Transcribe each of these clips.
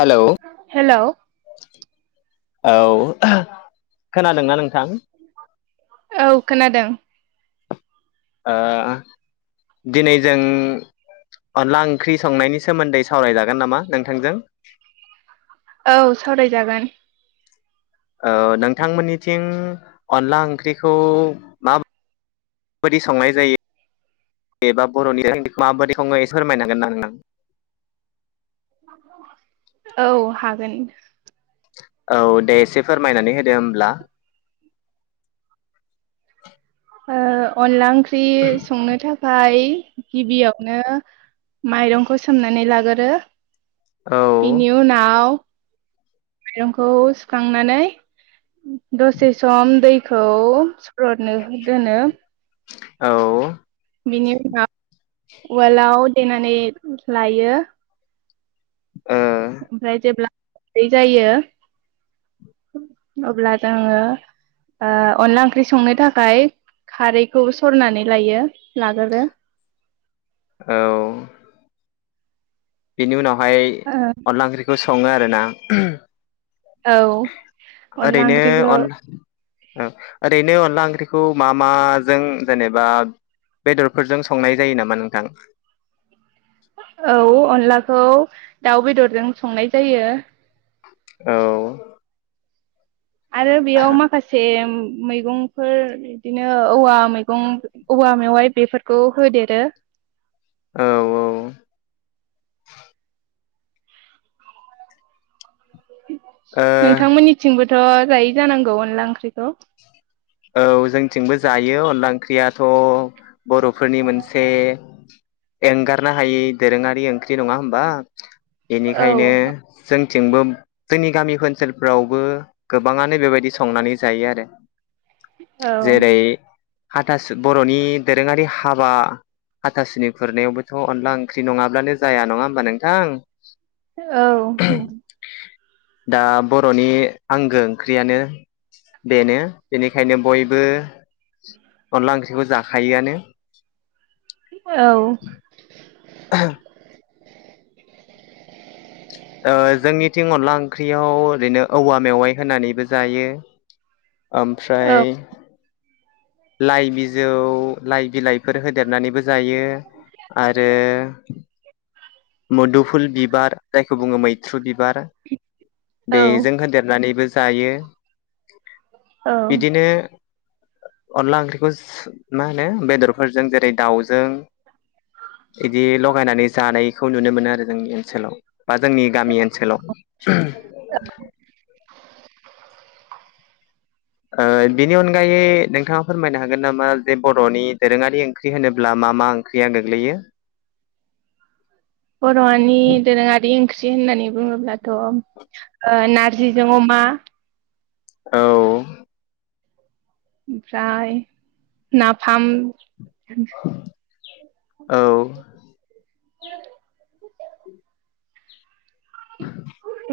Hello hello. औ, खोनादोंना नोंथां? औ खोनादों। ओ, दिनै जों अनला ओंख्रि संनायनि सोमोन्दै सावरायजागोन नामा नोंथांजों? औ सावरायजागोन। ओ नोंथांमोन्निथिं अनला ओंख्रिखौ मा बायदि संनाय जायो एबा बर'नि ओंख्रिखौ माबायदि सङो एसे फोरमायनो हागोन ना नोंथां? औ हागोन। औ दे एसे फोरमायनानै होदो होमब्ला। ओ अनला ओं ख्रि संनो थाखाय गिबियावनो माइरंखौ सोमनानै लागोरो औ बिनि उनाव माइरंखौ सुखांनानै दसे सम दैखौ सरदनो दोनो। औ। बिनि उनाव उवालआव देनानै लायो। ओमफ्राय जेब्ला दै जायो अब्ला जोङो ओ अनला ओंख्रि संनो थाखाय खारैखौ सरनानै लायो। लागोरो औ बिनि उनाव हाय ओ अनला ओंख्रिखौ स सङो आरो ना औ अनला ओंख्रिखौ ओ ओरैनो अनला ओंख्रिखौ मा माजों जेनेबा बेदरफोरजों संनाय जायो नामा नोंथां। औ अनलाखौ दाउ बेदरजों संनाय जायो। औ आरो बेयाव माखासे मैगंफोर बिदिनो औवा मैगं औवा मेवाइ बेफोरखौ होदेरो। औ औ ओ नोंथांमोननिथिंबो थ' जायै जानांगौ अनला ओंख्रिखौ। औ जोंथिंबो जायो अनला ओंख्रियाथ' बर'फोरनि मोनसे एंगारनो हायि दोरोङारि ओंख्रि नङा होमबा। औ बेनिखायनो जों थिंबो जोंनि गामि ओनसोलफ्रावबो गोबाङानो बेबायदि संनानै जायो आरो। औ जेरै हाथासु बर'नि दोरोङारि हाबा हाथासुनि खुरनायावबोथ' अनला ओंख्रि नङाब्लानो जाया नङा होमबा नोंथां। औ नों दा बर'नि आंगो ओंख्रियानो बेनो। बेनिखायनो बयबो अनला ओंख्रिखौ जा खायोआनो औ [unintelligible] [inaudible] ओ जोंनिथिं अनला ओंख्रियाव ओरैनो औवा मेवाइ होनानैबो जायो। ओमफ्राय लाइ बिजौ लाइ बिलाइफोर होदेरनानैबो जायो आरो मोदुफुल बिबार जायखौ बुङो मैथ्रु बिबार औ बेजों होनदेरनानैबो जायो। औ बिदिनो अनला ओंख्रिखौ मा होनो बेदरफोरजों जेरै दाउजों इदि लगायनानै जानाय खौ नुनो मोनो आरो जोंनि ओनसोलाव। बा जोंनि गामि ओनसोलाव। ओ बिनि अनगायै नोंथाङा फोरमायनो हागोन नामा जे बरनि दोरोङारि ओंख्रि होनोब्ला मा मा ओंख्रिया गोग्लैयो। बर नि दोरोङारि ओं ख्रि होननानै बुङोब्लाथ ओ नारजिजों अमा औ ओमफ्राय नाफाम [inaudible] औ [inaudible]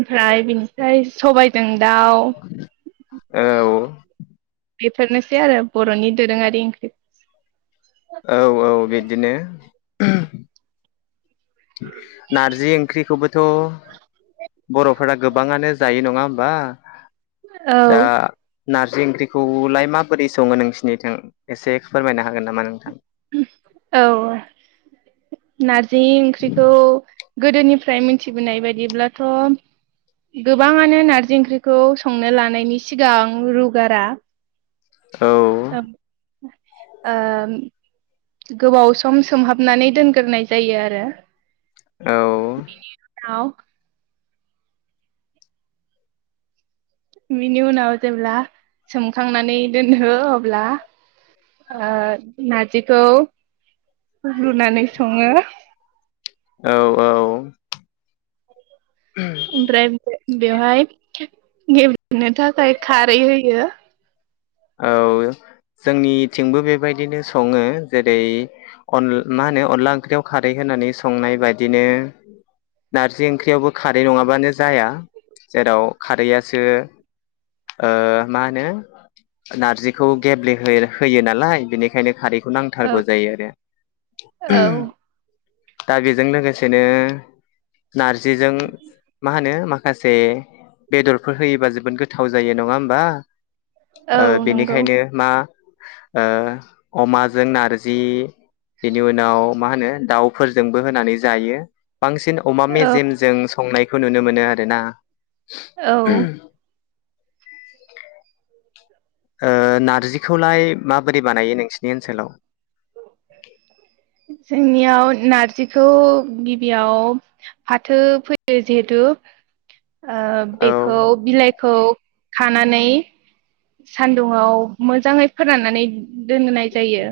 ओमफ्राय बिनिफ्राय सबायजों दाउ औ बेफोरनोसै आरो बर'नि दोरोङारि ओंख्रि औ औ बिदिनो ओम नारजि ओंख्रिखौबोथ' बर'फोरा गोबाङानो जायो नङा होमबा‌ औ नारजि ओंख्रिखौलाय माबोरै सङो नोंसिरनिथों एसे फोरमायनो हागोन नामा नोंथां? औ नारजि जि ओंख्रिखौ गोदोनिफ्राय मिथिबोनाय बायदिब्लाथ' गोबाङानो नारजि ओंख्रिखौ संनो लानायनि सिगां रुगारा औ ओ गोबाव सम सोमहाबनानै दोनग्रोनाय जायो आरो औ औ बिनि उनाव जेब्ला सोमखांनानै दोनो अब्ला‌ ओ नारजिखौ रुनानै सङो औ औ ओमफ्राय बेवहाय गेबलेनो थाखाय फ्राय खारै होयो औ जोंनिथिंबो बेबायदिनो सङो जेरै मा होनो अनला ओंख्रियाव खारै होनानै संनाय बायदिनो नारजि ओंख्रियावबो खारै नङाबानो जाया जेराव खारैआसो ओ मा होनो नारजिखौ गेब्ले होयो नालाय बेनिखायनो खारै बेखौ औ नांथारगौ जायो आरो औ दा बेजों लोगोसेनो नारजिजों मा होनो माख माखासे बेदरफोर होयोबा जोबोद गोथाव जायो नङा होमबा ओ औ नंगौ बेनिखायनो मा ओ अमाजों नारजि बेनि उनाव मा होनो दाउफोरजोंबो होनानै जायो बांसिन अमा औ मेजेमजों संनाय बेखौ नुनो मोनो आरोना औ [unintelligible] ओ नारजिखौलाय माबोरै बानायो नोंसिनि ओनसोलाव [inaudible] जोंनियाव नारजिखौ गिबियाव फाथो फैयो जिहेथु ओ औ बेखौ बिलाइखौ खानानै सान्दुंआव मोजाङै फोराननानै दोननाय जायो।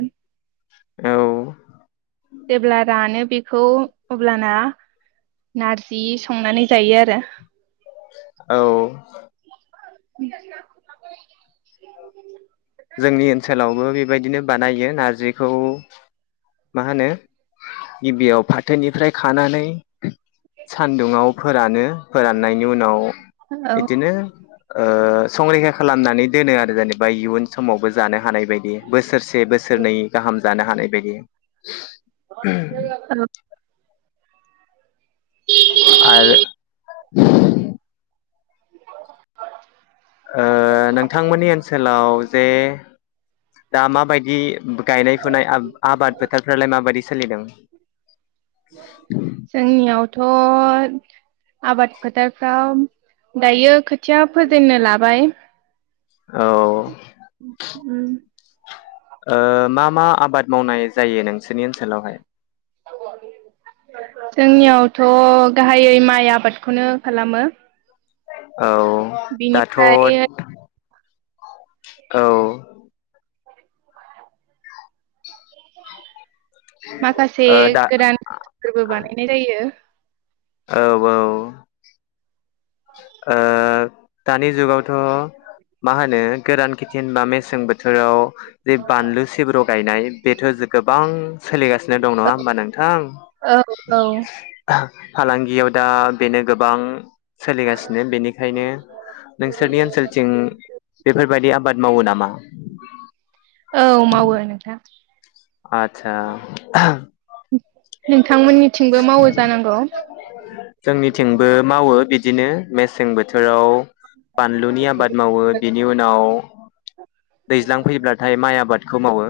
औ जेब्ला रानो बेखौ अब्लाना नारजि संनानै जायो आरो। औ। [unintelligible] जोंनि ओनसोलावबो बेबायदिनो बानायो नारजिखौ मा होनो गिबियाव फाथोनिफ्राय खानानै सानदुंङाव फोरानो फोराननायनि उनाव औ बिदिनो ओ संरैखा खालामनानै दोनो आरो जेनेबा इयुन समावबो जानो हानाय बायदि बोसोरसे से बोसोरनै गाहाम जानो हानाय बायदि [unintelligible] आरो ओ नोंथांमोननि ओनसोलाव जे दा माबायदि गायनाय फुनाय आ-आबाद फोथारफ्रालाय माबायदि सोलिदों? थ' आबाद फोथारफ्राव दायो खोथिया फोजेननो लाबाय। औ। उम ओ मा मा आबाद मावनाय जायो नोंसोरनि ओनसोलावहाय? जोंनियावथ' गाहायै माइ आबादखौनो खालामो। औ दाथ' बिनिफ्राय औ। माखासे दा गोदानफोरबो बानायनाय जायो। औ औ। ओ दानि जुगावथ' मा होनो गोदान खिथिन बा मेसें बोथोराव जे बानलु सिब्र' गायनाय बेथ' गोबां सोलिगासिनो दं नङा होमबा नोंथां? औ औ फालांगियाव दा बेनो गोबां सोलिगासिनो बेनिखायनो नोंसोरनि ओनसोलथिं बेफोरबायदि आबाद मावो नामा? औ मावो नोंथाङां। आसा [inaudible] नोंथांमोननिथिंबो मावो जानांगौ जोंनिथिंबो मावो बिदि बिदिनो मेसें बोथोराव बानलुनि आबाद मावो बिनि उनाव दैज्लां फैयोब्लाथाय माइ आबाद खौ मावो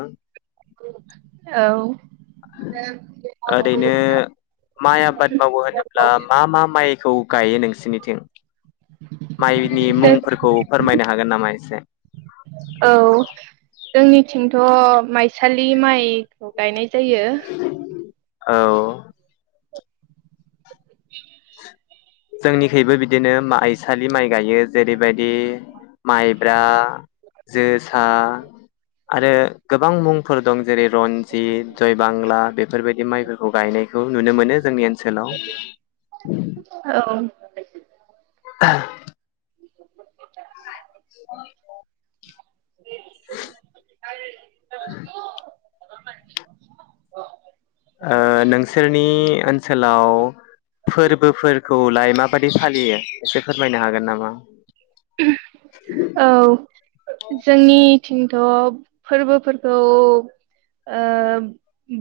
औ [inaudible] ओरैनो माइ आबाद मावो होनोब्ला मा मा माइखौ गायो नोंसिरनिथिं माइनि जों मुंफोरखौ फोरमायनो हागोन नामा एसे औ जोंनिथिंथ' माइसालि माइ गायनाय जायो औ [inaudible] जोंनिखैबो बिदिनो आइसालि माइ गायो जेरैबायदि माइब्रा जोसा आरो गोबां मुंफोर दं जेरै रनजित जय बांला बेफोरबायदि माइफोरखौ गायनायखौ नुनो मोनो जोंनि ओनसोलाव [inaudible] [inaudible] [inaudible] ओ नोंसोरनि ओनसोलाव फोरबोफोरखौलाय माबायि फालियो एसे फोरमायनो हागोन नामा? औ जोंनि थिंथ' फोरबोफोरखौ ओ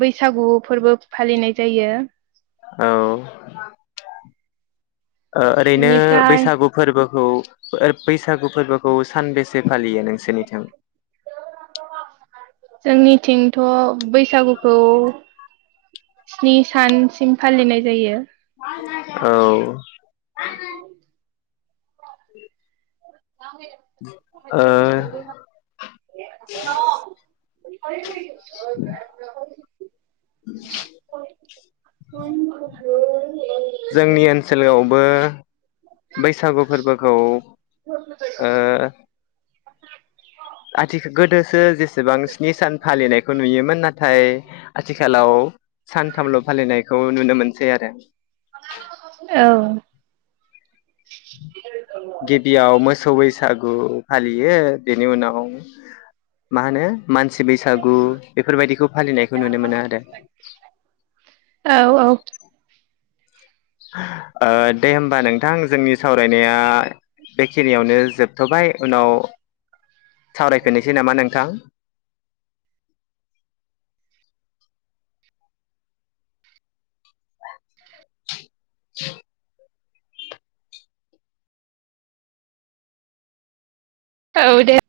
बैसागु फोरबो फालिनाय जायो औ ओ ओरैनो बेनिफ्राय बैसागु फोरबो औ बैसागु फोरबोखौ सानबेसे फालियो नोंसोरनिथिं? [inaudible] जोंनिथिंथ' बैसागुखौ स्नि सानसिम फालिनाय जायो औ [inaudible] ओ [unintelligible] [inaudible] जोंनि ओनसोलावबो बैसागु फोरबोखौ ओ आथिखाल गोदोसो जेसेबां स्नि सान फालिनायखौ नुयोमोन नाथाय आथिखालाव सान थामल' फालिनायखौ नुनो मोनसै आरो [unintelligible] औ गिबियाव मोसौ बैसाग गु फालियो बेनि उनाव मा होनो मानसि बैसागु बेफोरबायदिखौ फालिनायखौ नुनो मोनो आरो । औ औ ओ दे होमबा नोंथां जोंनि सावरायनाया बेखिनियावनो जोबथ'बाय उनाव सावरायफिनोसै नामा नोंथां? [inaudible] औ दे ।